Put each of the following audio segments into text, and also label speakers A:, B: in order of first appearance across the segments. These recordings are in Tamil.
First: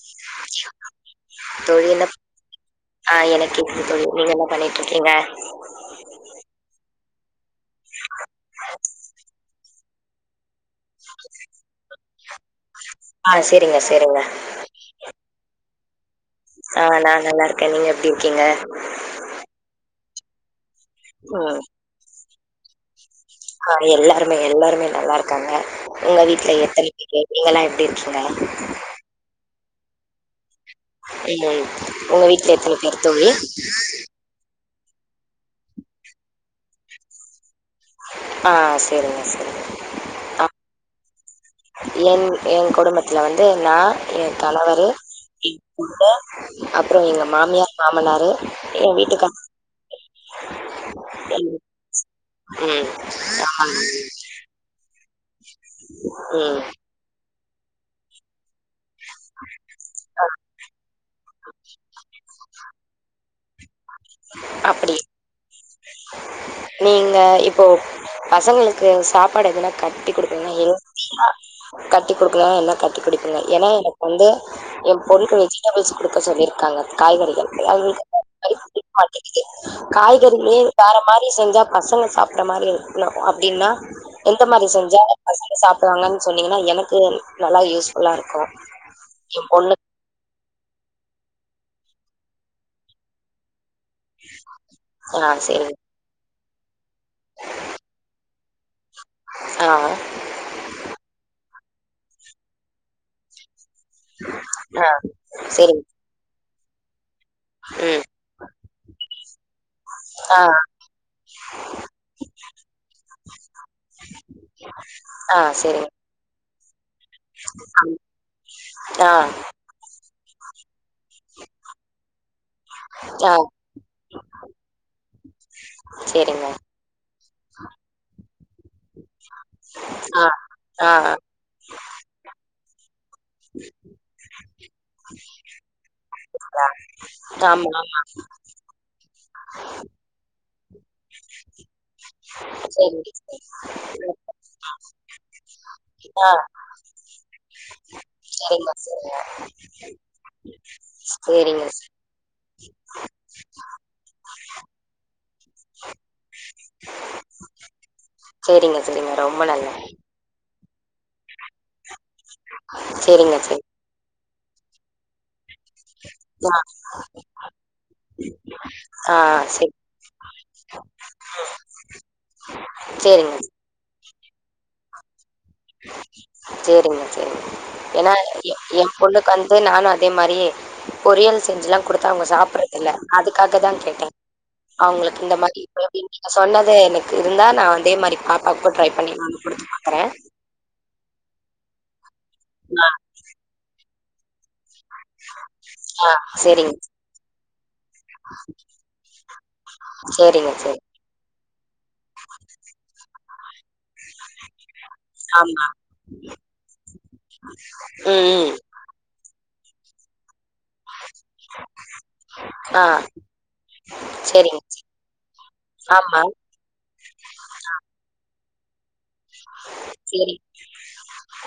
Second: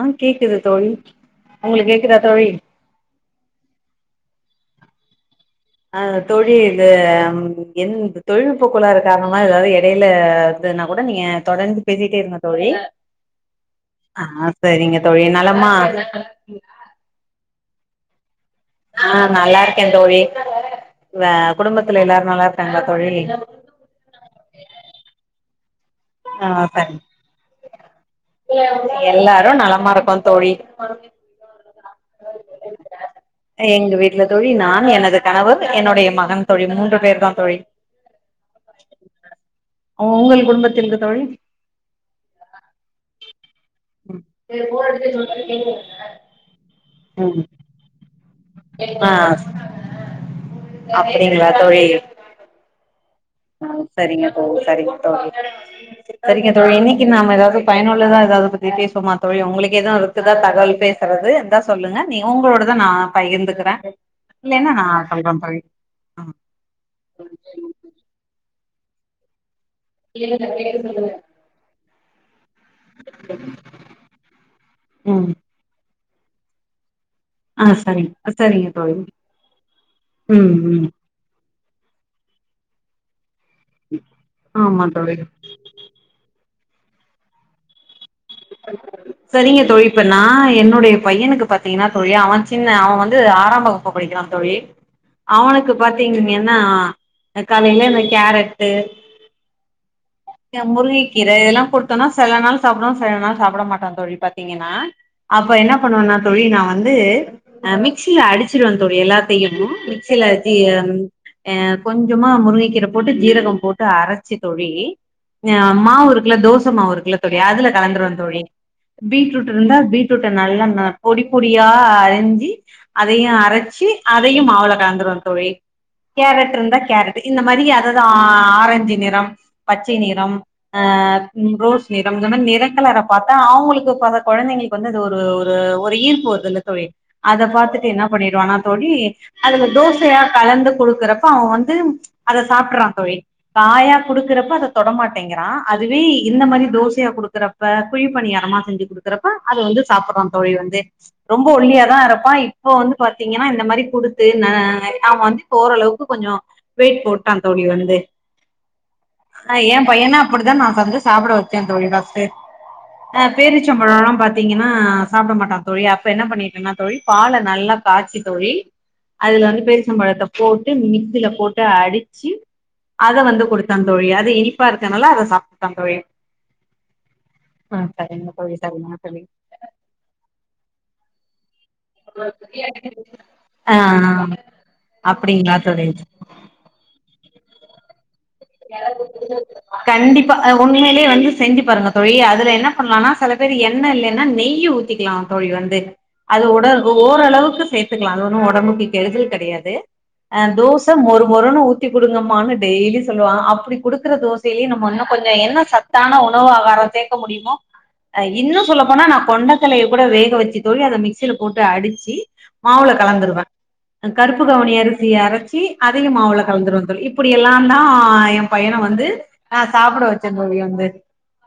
A: ஆ கேக்குது தோழி உங்களுக்கு
B: தொழிலப்
A: கேக்குதா தோழி
B: ஆ எனக்கு கேக்குது தோழி நீங்க என்ன பண்ணிட்டு இருக்கிங்க
A: அ தோழி இது என் தொழில்நுட்ப கோளாறு காரணமா எதாவுது எடையில எதுனா கோட நீங்க தொடர்ந்து பேசிட்டே இருங்க தோழி
B: ஆ செரிங்க செரிங்க
A: ஆ சரிங்க தோழி நலமா
B: ஆ நா நல்லா இருக்கே நீங்க எப்பிடி இருக்கிங்க
A: ஆ நல்லா இருக்கே தோழி அ குடும்பத்துல எல்லாரு நல்லாருக்றாங்ளா தோழி
B: அங்க எல்லாருமே எல்லாருமே நல்லாருக்காங்க உங்க
A: ஆ
B: வீட்ல எத்தனை
A: சரி
B: பேரு நீங்கெல்லா எப்டி இருக்கிங்க
A: எல்லாரு நலமா இருக்கோ தோழி
B: ம் உங்க வீட்ல எத்தன பேர் தோழி
A: நானு எனது கணவர் என்னுடைய மகன் தோழி மூன்று பேர்தா தோழி
B: ஆ செரிங்க செரிங்க
A: உ
B: ஆ
A: உங்கள் குடும்பத்தில் தோழி
B: என் என் குடும்பத்துல வந்து நா
A: ம்
B: எ கணவரு எம்புள்ள அப்பற எங்க
A: ம்
B: மாமியார் மாமனாரு என்
A: ஆ
B: வீட்டுக்கார்
A: அப்படிங்ளா தோழி
B: ம் ம்
A: சரிங்க தோழி சரிங்க தோழி சரிங்க
B: ம்
A: தோழி இன்னைக்கு நாம எதாவுது பயனுள்ளதா எதாவது பத்தி பேசுவமா தோழி உங்களுக்கு எதா இருக்குதா தகவல் பேசுறது இருந்தா சொல்லுங்க நீங் உங்களோடத நா பகிர்ந்துகிற இல்லைனா நா
B: அப்டி
A: சொல்ற தோழி
B: நீங்க இப்போ பசங்களுக்கு சாப்பாடு எதுனா கட்டி குடுப்பிங்னா [inaudible] கட்டி குடு திய என்ன கட்டி குடுப்பீங்க ஏன்னா எனக் வந்து எ
A: ம்
B: பொண்க்கு வெஜிடபிள்ஸ் குடுக்க சொல்லிருக்காங்க காய் கறிக
A: ஆ
B: அது
A: சரிங்க சரிங்க
B: [unintelligible]
A: தோழி
B: [unintelligible]
A: ம்
B: காய்கறில்யே
A: ம்
B: வேற மாரி செஞ்சா பசங்க சாப்ற மாரி இருக்னு அப்டின்னா எந்த மாரி
A: ஆமா
B: செஞ்சா
A: தோழி
B: பசங்க சாப்டுவாங்கன் சொன்னீங்கனா எனக்கு நல்லா யூஸ்
A: செரிங்க தோழி இப்ப நா என்னுடைய பையனுக்கு பாத்தீங்கன்னா தோழி அவ சின்ன அவ வந்து ஆராம் வகுப் பு படிக்கிறா தோழி
B: ஆ
A: அவனுக்கு
B: சேரிங்க
A: பாத்தீங்கீங்கன்னா அ காலில இந்த கேரட்டு
B: ஆ
A: அ முருங்கை கீர இதெல்லா குட்த்தனா செல நாள் சாப்ட்வா செல நாள் சாப்புட மாட் டா தோழி பாத்தீங்கன்னா
B: ஆ
A: அப்ப என்ன
B: சேரிங்க
A: பண்ணுவனா தோழி நா வந்து அ
B: ம்
A: மிக்சியில அடிச்சுடுவ தோழி எல்லாத்தையு மிக்சியில
B: ஆ
A: அடிச்சு அ ம் அ கொஞ்சமா முருங்கக்கிர போட்டு ஜீரகோ போட்டு அரச்சி தோழி
B: ஆ
A: அ
B: சேரிங்க
A: மாவு இருக்குல தோச மாவ் இருக்குல தோழி அதுல கலந்துருவ தோழி
B: ஆ
A: பீட்ரூட் ருந்தா பீட் ரூட்ட நல்லா வ பொடி பொடியா அரிஞ்சி அதையு
B: ஆ
A: அரச்சி அதையு மாவுல கலந்துருவ தோழி
B: சேரிங்க
A: கேரட்ருந்தா கேரட்டு இந்த மாரி அததா ஆ ரஞ்சு நிறம் பச்சை
B: ஆ
A: நிறம் அ
B: ஆ
A: ம் ரோஸ் நிறம் இந்த மாரி நிறங்கள பாத்தா அவுங்களுக்கு கொழக் கொழந்தைங்ளுக் வந்தது ஒரு ஒரு ஒரு ஈர்ப்பு அதுல
B: அதான்.
A: தோழி அத
B: ஆமா,
A: பாத்துட்டு
B: ஆமா.
A: என்னா பண்ணிடுவனா தோழி அதுல தோசயா கலந்து குடுக்குறப்ப அவ வந்து அத சாப்டுட்றா
B: சரிங்க
A: தோழி
B: சார்.
A: காயா குடுக்கறப்பத தொடமாட்டேங்கிறா அதுவே
B: ஆ
A: இந்த மாரி தோசயா குடுக்கறப்ப குழி பனியாரமா
B: சரிங்க
A: செஞ்சு
B: சார்.
A: குடுக்கறப்ப அது வந் து சாப்புற்றா தோழி வந்து ரொம்ப
B: சரிங்க
A: ஒல்லியா
B: சார்.
A: தா இருப்பா இப்போ வந்து பாத்தீங்கன்னா இந்த மாரி குடுத்து ந அ அவ வந்து ஒரளவுக்கு கொஞ்சோ வெயிட் போட்டா தோழி வந்து
B: சரிங்க, சரிங்க. ரொம்ப
A: அ எ
B: நல்லது.
A: பையன அப்படிதா நா சஞ்ச சாப்பிட வச்சேந் தோழி [unintelligible] து நா
B: சரிங்க சரி.
A: பேரிச்சம்பழோல்லா பாத்தீங்கன்னா சாப்ட மாட்டா தோழி அப்ப என்ன
B: ஆ
A: பண்ணிட்டெனா தோழி பால நல்லா காச்சி தோழி
B: ஆ
A: அதுல வந்து
B: சரி.
A: பேரிச்சம்பழத்த போட்டு மிக்சில போட்டு அடிச்சி அத
B: சரிங்க,
A: வந்து குடுத்தங் தோழி அது இனிப்பா இருக்கனாலா அத சாப்புட்டா தோழி
B: செரிங்க செரிங்க
A: ஆ
B: ஏன்னா
A: சரிங்க
B: எ
A: தோழி
B: எ
A: சரிங்க தோழி
B: பொண்ணுக்கு வந்து நானு அதே மாரியே பொரியல் செஞ்சுல்லா குடுத்தா அவுங்க சாப்புறதில்ல அதுக்காக தா
A: ஆ
B: கேட்டே அவுங்களுக்கு இந்த
A: அப்டிங்களா
B: மாரி
A: தோழி
B: [unintelligible] சொன்னது எனக்கு இருந்தா நா அதே மாரி பா பாத்து ட்ரை பண்ணி நா குடுத்து பாக்கறே
A: அ உண்மையிலே வந்து செஞ்சு பாருங்க தோழி அதுல என்ன
B: ஆ
A: பண்ணலானா செல பேரு என்ணெ இல்லேன்னா நெய் யி ஊத்திக்கிலா தோழி வந்து
B: ஆ
A: அது
B: சரிங்க,
A: உடல் ஒ ஓரளவுக்கு எத்துக்லா அது ஒன்னு ஒடம்புக்கு கெடுதல் கெடையாது அ
B: சரிங்க, சரி.
A: தோச மொறு மொறுனு ஊத்தி குடுங்கமானு டெய்லி சொல்லுவா அப்புடி குடு க்கிற தோசையிலயு நம்ம இன்னு கொஞ்சு என்ன
B: ஆமா.
A: சத்தான உணவு ஆகாரம் சேக்க முடியுமோ அ
B: ம், ம்.
A: இன்னு சொல்லப்போனா நா கொண்டக்கலைய கூட வேக வெச்சுட் டு அத மிக்சில போட்டு அடிச்சி
B: ஆ
A: மாவுல கலந்துடுவே அ கருப்பு
B: சரிங்க.
A: கவுனி அரிசி அரச்சி அதயு
B: ஆமா.
A: மாவுல கலந்துருவந்தல் இப்புடி எல்லா அ எ பையன வந்து அ சாப்பிட வச்சந்தோழி வந்து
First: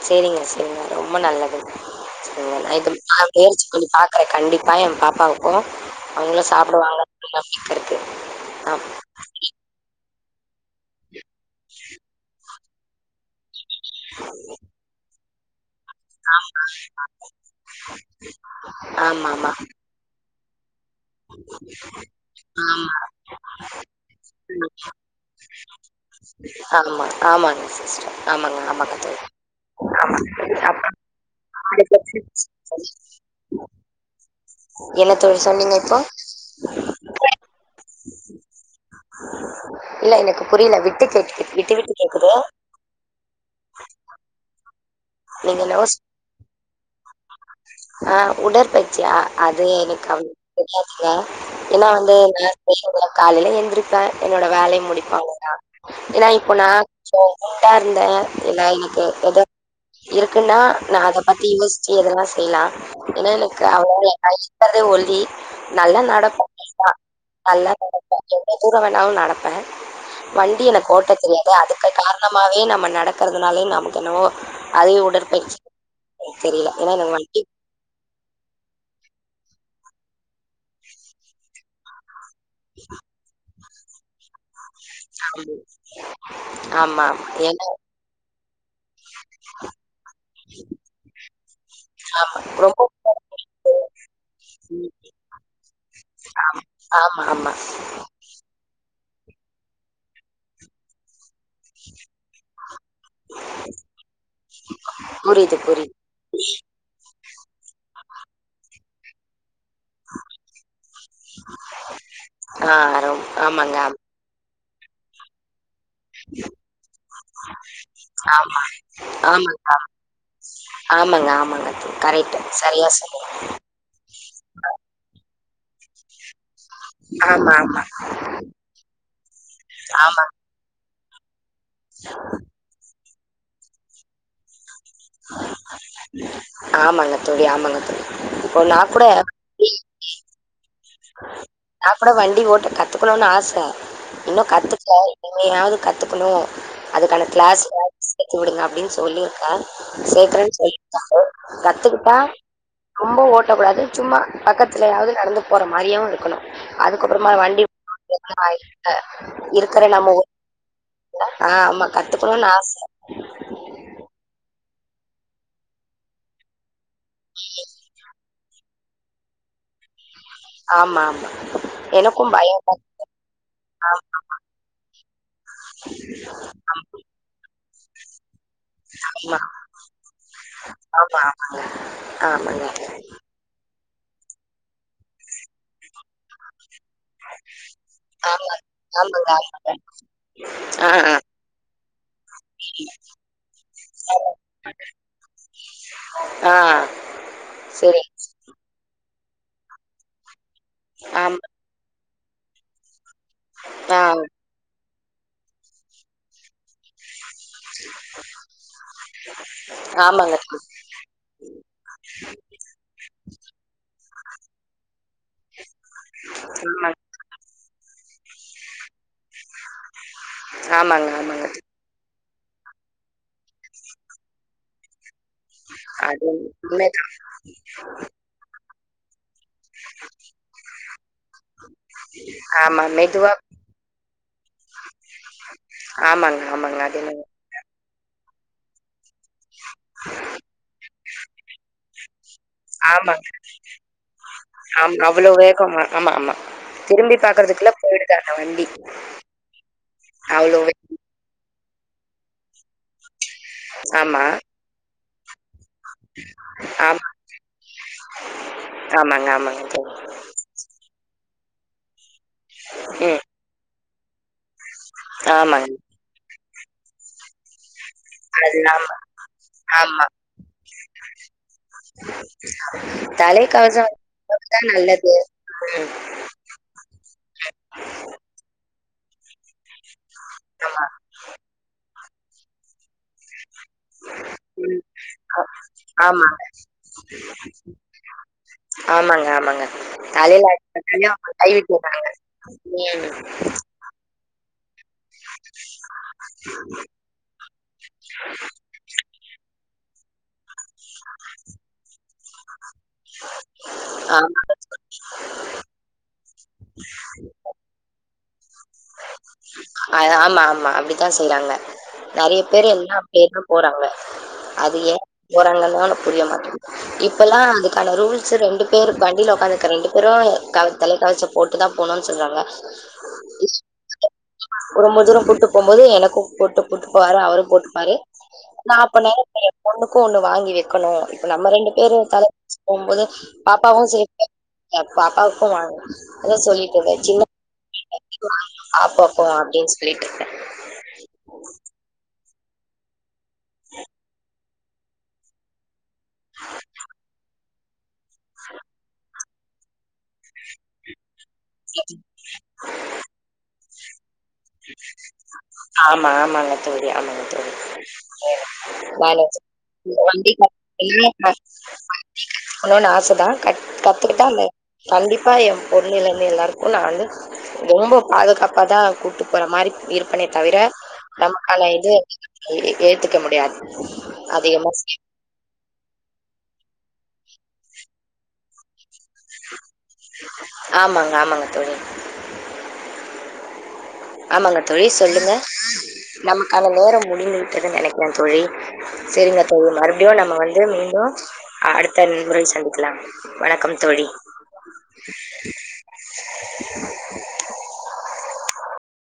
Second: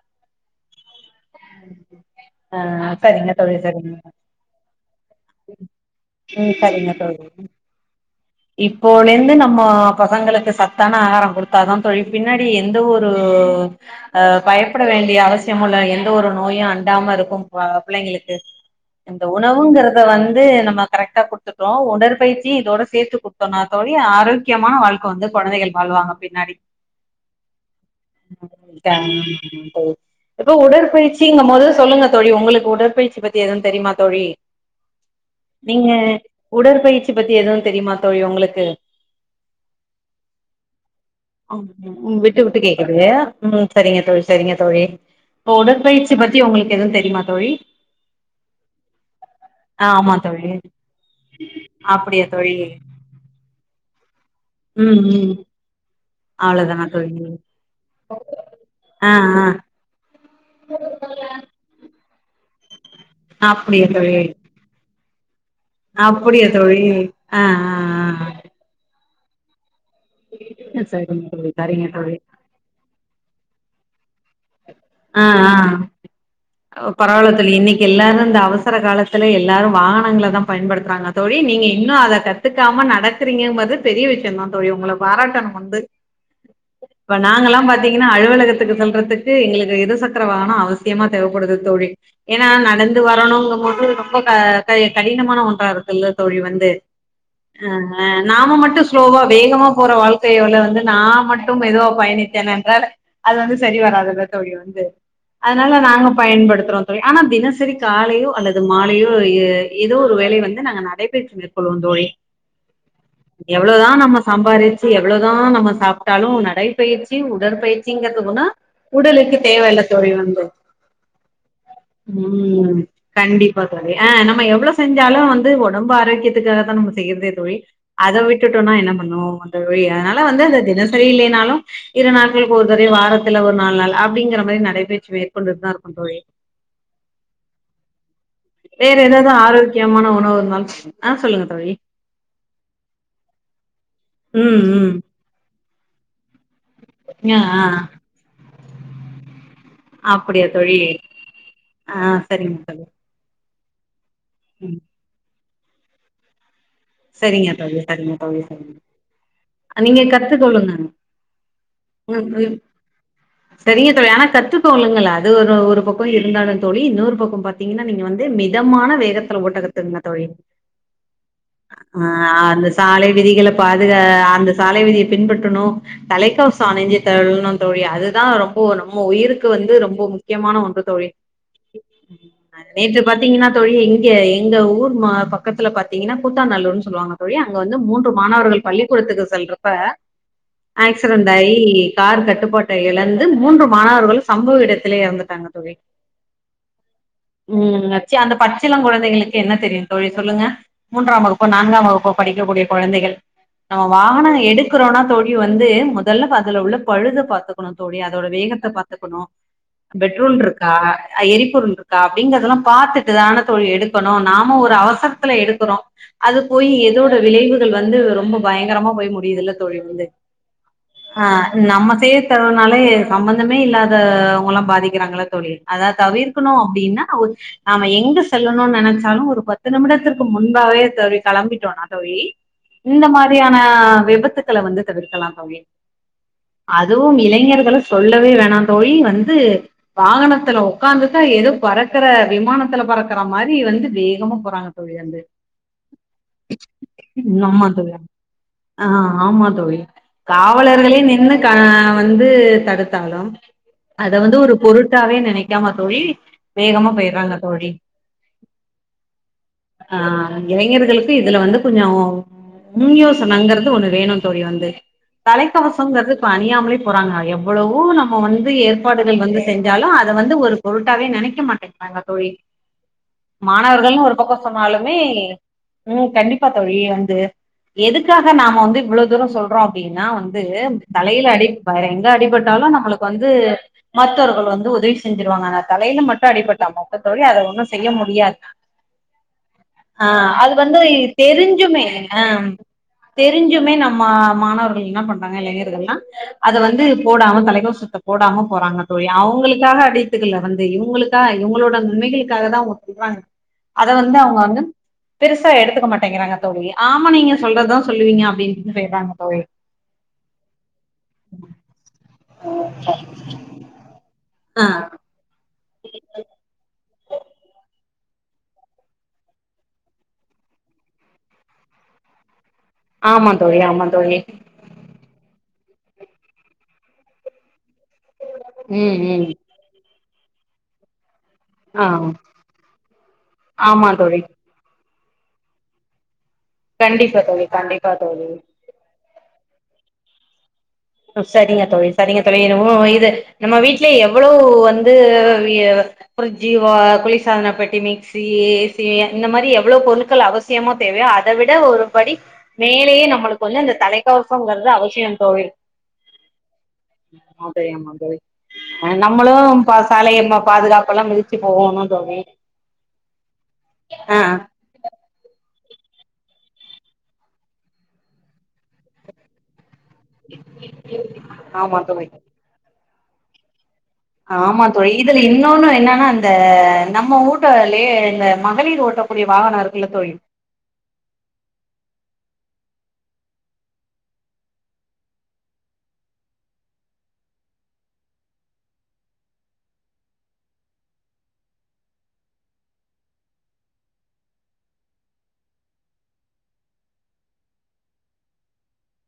B: செரிங்க செரிங்க ரொம்ப நல்லது செரி
A: ஆ
B: இது நா
A: சரிங்க தோழி
B: முயற்சி பண்ணி
A: சரிங்க
B: பாக்குறே கண்டிப்பா எ பாப்பாவுக்கு அவுங்களு
A: ம் சரிங்க
B: சாப்டுவாங்கன்
A: தோழி
B: ரொம்ப வீக்காருக்கு
A: இப்போலேந்து நம்ம பசங்களுக்கு சத்தான ஆகாரோ குடுத்தாதா தோழி பின்னாடி எந்த ஒரு அ பயப்பட வேண்டிய அவசியமு இல்ல எந்த ஒரு நோயு அண்டாம இருக்கு ப பிள்ளைங்கிளுக்கு இந்த
B: ஆமாமா.
A: உணவுங்கறத வந் து நம்ம கரெக்டா குட்த்துட்டோ உடற்பயிற்சி இதோட
B: ஆமா,
A: சேத்து குத்தோனா தோழி ஆரோக்யமான வாழ்க்க வந்து கொழந்தைகள் வாழுவாங்க பின்னாடி
B: ஆமா. ஆமாங்க சிஸ்டர். ஆமாங்க,
A: நோய்கள்
B: ஆமாங்க தோழி.
A: தாங்குவாங்க தோழி இப்போ
B: அப்புறம்
A: உடற்பயிற்சிங்கமோது
B: அடுத்த
A: சொல்லுங்க தோழி உங்களுக்கு உடற்பயிற்சி பத்தி எதுவுந் தெரியுமா தோழி
B: என்ன தோழி சொன்னீங்க
A: நீங்க
B: இப்போ?
A: உடற்பயிற்சி பத்தி எதுவு தெரியுமா தோழி உங்ளுக்கு
B: [inaudible] புரியல. விட்டு கேட்குது விட்டு
A: ம்
B: கேட்குது.
A: விட்டு விட்டு கேக்குது ம் சரிங்க தோழி சரிங்க தோழி இப்ப உடற்பயிற்சி பத்தி உங்குளுக்கு எதுவு தெரிமா
B: அ உடற்பயிற்சியா அது
A: ஆ
B: எனக்கு
A: ஆமா
B: அவ்
A: தோழி
B: தெரியாதுங்க ஏனா வந்து
A: அப்படியா
B: நா
A: தோழி
B: [unintelligible] செய்றது இல்ல காலைல எந்திரிப்பே என்னோட வே வேலை
A: ம்
B: முடிப்ப
A: ம்
B: அவ்ளோ தா ஏனா இப்போ நா
A: அவ்ளோதானா தோழி
B: கொஞ்சோ குண்டாருந்தே
A: ஆ
B: [unintelligible] எதோ இருக்குன்னா நா அத பத்தி யோசிச்சு எதென்னா செய்லா ஏனா
A: ஆ
B: எனக்கு [unintelligible] நா
A: அப்படியா தோழி
B: இருக்றதே ஒல்லி நல்ல
A: அப்படியா
B: நடப்ப [unintelligible]
A: தோழி
B: தா
A: ஆ
B: நல்லா
A: ஆ
B: நடப்பா எவ்ளோ தூரொ வேணாவு நடப்ப வண்டி
A: ஆ
B: எனக்கு ஓட்ட
A: சரிங்க தோழி
B: தெரியாது
A: சரிங்க
B: அதுக்க
A: தோழி
B: காரணமாவே நம்ம நடக்கறதுனால நமக்கு என்னவோ அதே
A: ஆ ஆ
B: உடற்பயிற்சி தெரில ஏனா
A: பரவால்ல இன்னைக்கு எல்லாரு இந்த அவசர காலத்துல எல்லா வாகனங்கள தா பயன்படுத்துறாங்க தோழி நீங்க இன்னு அத கத்துக்காம நடக்கறீங்கம்போது பெரிய விஷயோ தா தோழி ஒங்கள பாராட்டணு வந்து
B: ஆமா.
A: இப்ப நாங்கலா
B: ஏன்னா
A: பாத்தீங்னா அலுவலகத்துக்கு செல்றத்துக்கு எங்குளுக்கு இருசக்கர வாகனம் அவசியமா தேவப்படுது தோழி ஏனா
B: ரொம்ப
A: நடந்து வரணுங்க போது ரொம்ப க க
B: ம்.
A: கடினமான ஒன்றா இருக்குல தோழி வந்து
B: ஆமா, ஆமா.
A: அ நாம மட்டு ஸ்லோவா வேகமா போற வாழ்க்கை யோல வந்து நா மட் டூ மெதுவா பயணித்தேன் என்றால் அது வந்து சரி வராது தோழி வந்து
B: புரியுது,
A: அதனால
B: புரியுது.
A: நாங்க பயன்படுத்றோ தோழி ஆனா தினசரி காலையோ அல்லது மாலையோ எதோ ஒரு வேலை வந்து நாங்க நடைபயிற்சி மேற்கொள்வோ தோழி
B: ஆ ரொம் ஆமாங்க,
A: எவ்ளோதா நம்ம சாம்பாரி எவ்ளோ தா நம்ம சாப்ட்டாலு நடைப்பயிற்சி உடற்பயிற்சிங்கிறது
B: ஆமா,
A: [unintelligible] உடலுக்கு
B: ஆமா,
A: தேவ இல்ல தோழி வந்து
B: ஆமாங்க, ஆமாங்க, ஆமாங்க தோழி. கரெக்ட்.
A: ம்
B: சரியா சொன்னீங்க.
A: கண்டிப்பா தோழி ஆ நம்ம எவ்ளோ செஞ்சாலு வந்து ஒடம்பு ஆரோக்கியத் துக்காக தா நம்ம செய்யறதே
B: ஆமா,
A: தோழி
B: ஆமா,
A: அத விட்டுட்டோனா என்ன பண்ணுவோ [unintelligible] அதனால
B: ஆமா,
A: வந்து அத தின செய்லை னாலு இரு நாட்களுக்கு ஒருத்தர வாரத்துல ஒரு நாலு நாள் அப்டிங்கற மாரி நடை ச்சி மேற்கொண்டுட்டு தாருக்கோ தோழி
B: ஆமாங்க தோழி, ஆமாங்க தோழி. இப்போ நான்
A: வேற
B: கூட
A: எதாது
B: வண்டி
A: ஆரோக்கியமான உணவு இருந்தாலு ஆ சொல்லுங்க தோழி
B: நா கூட வண்டி ஓட்ட கத்துக்குணுனு ஆச இன்னு
A: ம் ம்
B: கத்துக்ல இனிமேயாது ணு அதுக்கான
A: ஆ
B: கிளாஸ்
A: ஆ
B: யாது சேத்தி விடுங்க அப்டின் சொல்லிருக்கே
A: அப்டியா
B: சேக்ரேன்
A: தோழி
B: சொல்லிருக்காரு
A: ஆ
B: கத்துக்கிட்ட
A: சரிங்க தோழி
B: ரொம்ப ஓ ட்டக்கூடாது சும்மா
A: ம்
B: பக்கத்துலயாது நடந்து போற மாரியு இருக்குணு அதுக்கப்றமா
A: சரிங்க
B: வண்டி
A: தோழி சரிங்க தோழி சரிங்க
B: [inaudible] இருக்கற
A: நீங்க
B: நம்ம
A: கத்துக்கொள்ளுங்க
B: ஆ ஆமா
A: ம்
B: கத்துக்குணுன்
A: ம்
B: ஆச
A: சரிங்க தோழி ஆனா கத்து [unintelligible] அது ஒரு ஒரு பக்கோ இருந்தாலு தோழி இன்னொரு பக்கோ பாத்தீங்கன்னா நீங்க வந்து மெ தமான வேகத்துல ஓட்ட கத்துக்குங்
B: ஆமா ஆமா
A: ஆ
B: எனக்கும் பயம்
A: அந்த
B: தான்.
A: சாலை விதிகள பாதுகா அந்த சாலை விதிய பின்பற்றுணு தலைக்கவச அணிஞ்சி [unintelligible] ணு தோழி அதுதா ரொம் போ நம்ம
B: ஆமா,
A: உயிருக்கு வந்து ரொம்ப முக்கியமான ஒன்று தோழி
B: ஆமா, ஆமா. ஆமாங்க.
A: நேத்து பாத்தீங்னா தோழி எங் இங்க எங்க ஊர் மா பக்கத்துல பாத்தீங்கனா கூத்தாநல்லூர் சொல்லுவாங்க தோழி அங்க வந்து மூன்று
B: ஆமா.
A: மாணவர்கள் பள்ளிக்கூடத்துக்கு
B: ஆமாங்க,
A: செல்றப்ப
B: ஆமாங்க. ஆ, ஆ,
A: ஆக்சிடென்ட் ஆயி கார் கட்டுப்பாட்ட எழந்து மூன்று மாணவர்களு சம்பவ இடத்துலே எறந்துட்டாங்க தோழி
B: ஆ
A: ம்
B: சரி.
A: நச்சு அந்த பச்சிளம் குழந்தைங்களுக்கு என்ன தெரியு தோழி சொல்லுங்க மூன்றாம்
B: ஆமா.
A: வகுப்பு நான்காம் வகுப்பு படிக்கக்கூடிய கொழந்தைகள் நம்ம
B: ஆ,
A: வாகனோ எடுக்றோனா தோழி வந்து மொதல்ல பதுல உள்ள பழுத பாத் துக்குணூ தோழி அதோட வேகத்த பாத்துக்குணூ
B: ஆமாங்க.
A: பெட்ரோல்ருக்கா ஆ எரிபொருள்ருக்கா அப்படிங்கிறதல்லா பாத்துட்டு தான தோழி எடுக் க்ணூ நாம ஒரு அவசரத்துல எடுக்கிறோ அது போயி
B: ஆமாங்க.
A: எதோட விளைவுகள் வந்து ரொ ம்ப பயங்கரமா போய் முடியுதுல்ல தோழி வந்து
B: ஆமாங்க,
A: ஆ
B: ஆமாங்க.
A: நம்ம சேஃப் தருனாலே சம்பந்தமே இல்லாத அவுங்கல்லா பாதிக்கிறாங்கல தோழி அத
B: அது
A: தவிர்க்கணூ அப்டின்னா
B: உண்மைதான்.
A: நாம எங்க செல்லணூன் நனைச்சாலு ஒரு பத்து நிமிடத்திற்கு முன்பாவே தோழி கெளம்பிட்டோனா தோழி
B: ஆமா,
A: இந்த
B: மெதுவா
A: மாரியான விபத்துக்கள வந்து தவிர்க்கலா தோழி
B: ஆமாங்க, ஆமாங்க. அது
A: அதுவூ
B: என்னமோ
A: இளைஞர்கள சொல் லவே வேணா தோழி வந்து வாகனத்துல உக்காந்துட்டா எதோ பறக்கற விமானத்துல பறக்குற
B: ஆமாங்க.
A: மாரி வந்து வேகமா போறாங்க தோழி
B: ஆமா
A: வந்து
B: அவ்ளோ வேகமா ஆமா ஆமா திரும்பி
A: ஆமா
B: பார்க்கறதுக்குள்ள
A: தோழி
B: போயிடுது அந்த வண்டி.
A: ஆ ஆமா தோழி
B: அவ்ளோவே
A: காவலர்களே நின்னு கா வந்து தடுத்தாலு அத
B: ஆமா.
A: வந்து ஒரு பொருட்டாவே நெனைக் காம தோழி வேகமா
B: ஆமா.
A: போய்றாங்க தோழி
B: ஆமாங்க, ஆமாங்க தோழி.
A: ஆ இளைஞர்களுக்கு இதுல வந்து கொஞ்சோ முன்
B: ம்.
A: யோசனைங்கிறது ஒன்னு வேணு தோழி வந்து
B: ஆமாங்க.
A: தலைக்கவசமக்ஷங்கிறது இப்ப அணியாமலே போறாங்க எவ்ளவ் வூ நம்ம வந்து
B: அது ஆமா,
A: ஏற்பாடுகள் வந்து செஞ்சாலு
B: ஆமா.
A: அத வந்து ஒரு பொருட்டாவே நனைக்க மாட்டேங்கிறாங்க தோழி
B: தலைக்கவசம்
A: மாணவர்களு ஒரு பக்கோ
B: தான்
A: உனாலுமே
B: நல்லது.
A: ம் கண்டிப்பா தோழி வந்து எதுக்காக நாம வந்து இவ்ளோ தூரோ சொல்றோ அப்டின்னா வந்து தலையில அடி பயங் க அடிபட்டாலு நம்ளுக்கு வந்து மத்தவர்கள் வந்து
B: ம்.
A: உதவி
B: அ
A: செஞ்சிருவாங்க ஆனா தலையில மட்டு
B: ஆமாங்க,
A: அடிப்பட்டா மட்டு தோழி அத ஒன்னு செய்ய முடியாது
B: ஆமாங்க ஆமாங்க.
A: ஆ
B: தலையில
A: அது வந்து
B: அடிபட்டாலே அவங்க கை
A: தெரிஞ்சுமே
B: விட்டுர்றாங்க.
A: அ
B: ம்.
A: தெரிஞ்சுமே நம்ம மாணவர் என்ன பண்றாங்க இளைஞர்கள்ல்லா அத வந்து போடாம தலைக்கவசத்த போடாம போறாங்க தோழி அவுங்களுக்காக அடி த்துக்ல வந்து இவுங்களுக்கா இவுங்ளோட நன்மைகளுக்காக தா அவுங்க சொல்றாங் ந்தாவுங்க
B: ஆமா.
A: வந்து பெருசா எடுத்துக்க மாட்டேங்கிறாங்க தோழி ஆமா நீங்க சொல்றதா சொல்லுவீங்க அப் வின் செய்தாங்க
B: அ ஆமா ஆமா அப்டித்தா செய்றாங்க நறைய பேரு எல்லா அப்டியேதா போறாங்க
A: ஆஹ்
B: அது ஏ போறாங்கன் ஓன் புரிய மாட்டேங்குது இப்பல்லா அதுக்கான ரூல்ஸ் ரெண்டு பேர் வண்டில ஒக்காந்துக்க ரெண்டு பேரூ கவ் தலைக்கவசோ போட்டு தா போணூன் சொல்றாங்க
A: ஆமா தோழி ஆமா தோழி
B: ரொம்ப தூரோ கூட்டு போம்போது எனக்கூ போட்டு கூட்டு போவாரு அவரூ போட்டுக் பாரு நா
A: ம்
B: அப்ப
A: ம்
B: நெனைப்பே ஏ பொண்ணுக்கூ ஒன்னு வாங்கி வெக்கணூ நம்ம ரெண்டு
A: ஆ
B: பேரூ தல போம்போது பாப்பாவூ
A: ஆமா
B: செ
A: தோழி
B: பாப்பாவுக்கூ வாங்
A: கண்டிப்பா தோழி கண்டிப்பா தோழி
B: பாப்பாக்கூ அப்டின் சொல்லிட்ருக்கே
A: செரிங்க தோழி செரிங்க தோழி வுவு இது நம்ம வீட்லே எவ்ளவ் வந்து வி ஃப்ரிஜ்ஜி வா குளிர் சாதனப்பெட்டி மிக்ஸி ஏஸி இந்த மாரி எவ்ளோ பொருள்கள் அவசியமா தேவையோ அத விட ஒருபடி மேலேயே நம்மளுக்கு வந்து அந்த தலைக் கவசோங்கிறது அவசியோ தோழி
B: ஆமா ஆமாங்க தோழி ஆமாங்க
A: ஆமா
B: தோழி
A: ஆமா தோழி
B: நானு [inaudible]
A: நம்மளு ப சாலைய ம பாதுகாப்பெல்லா
B: இல்லப்பா
A: விதிச்சு போகணு தோழி
B: னூன் ஆச தா கத்
A: ஆ
B: கத்துக்கிட்டா அந்த கண்டிப்பா எம் பொண்ணுலேந்து எல்லார்க்கூ நா வந்து ரொம்ப பாதுகாப்பா தா கூட்டு போற மாரி இர்ப்பேனே தவிர நமக்கான
A: ஆமா
B: இது
A: தோழி
B: ஏத்துக்க முடியாது
A: ஆமா
B: அதிகமா
A: தோழி இதுல இன்னொன்னு என்னன்னா இந்த நம்ம ஊர் கூட்டாலே இந்த மகளிர் ஓட்டக்கூடிய வாகனோ இருக்குல்ல தோழி
B: ஆமாங்க ஆமாங்க தோழி ஆமாங்க தோழி சொல்லுங்க நமக்கான நேரம் முடிந்து விட்டது நினைக்கிறே தோழி சரிங்க தோழி மறுபடியும் நம்ம வந்து மீண்டு அடுத்த முறை சந்திக்கலாம் வணக்கம் தோழி [inaudible]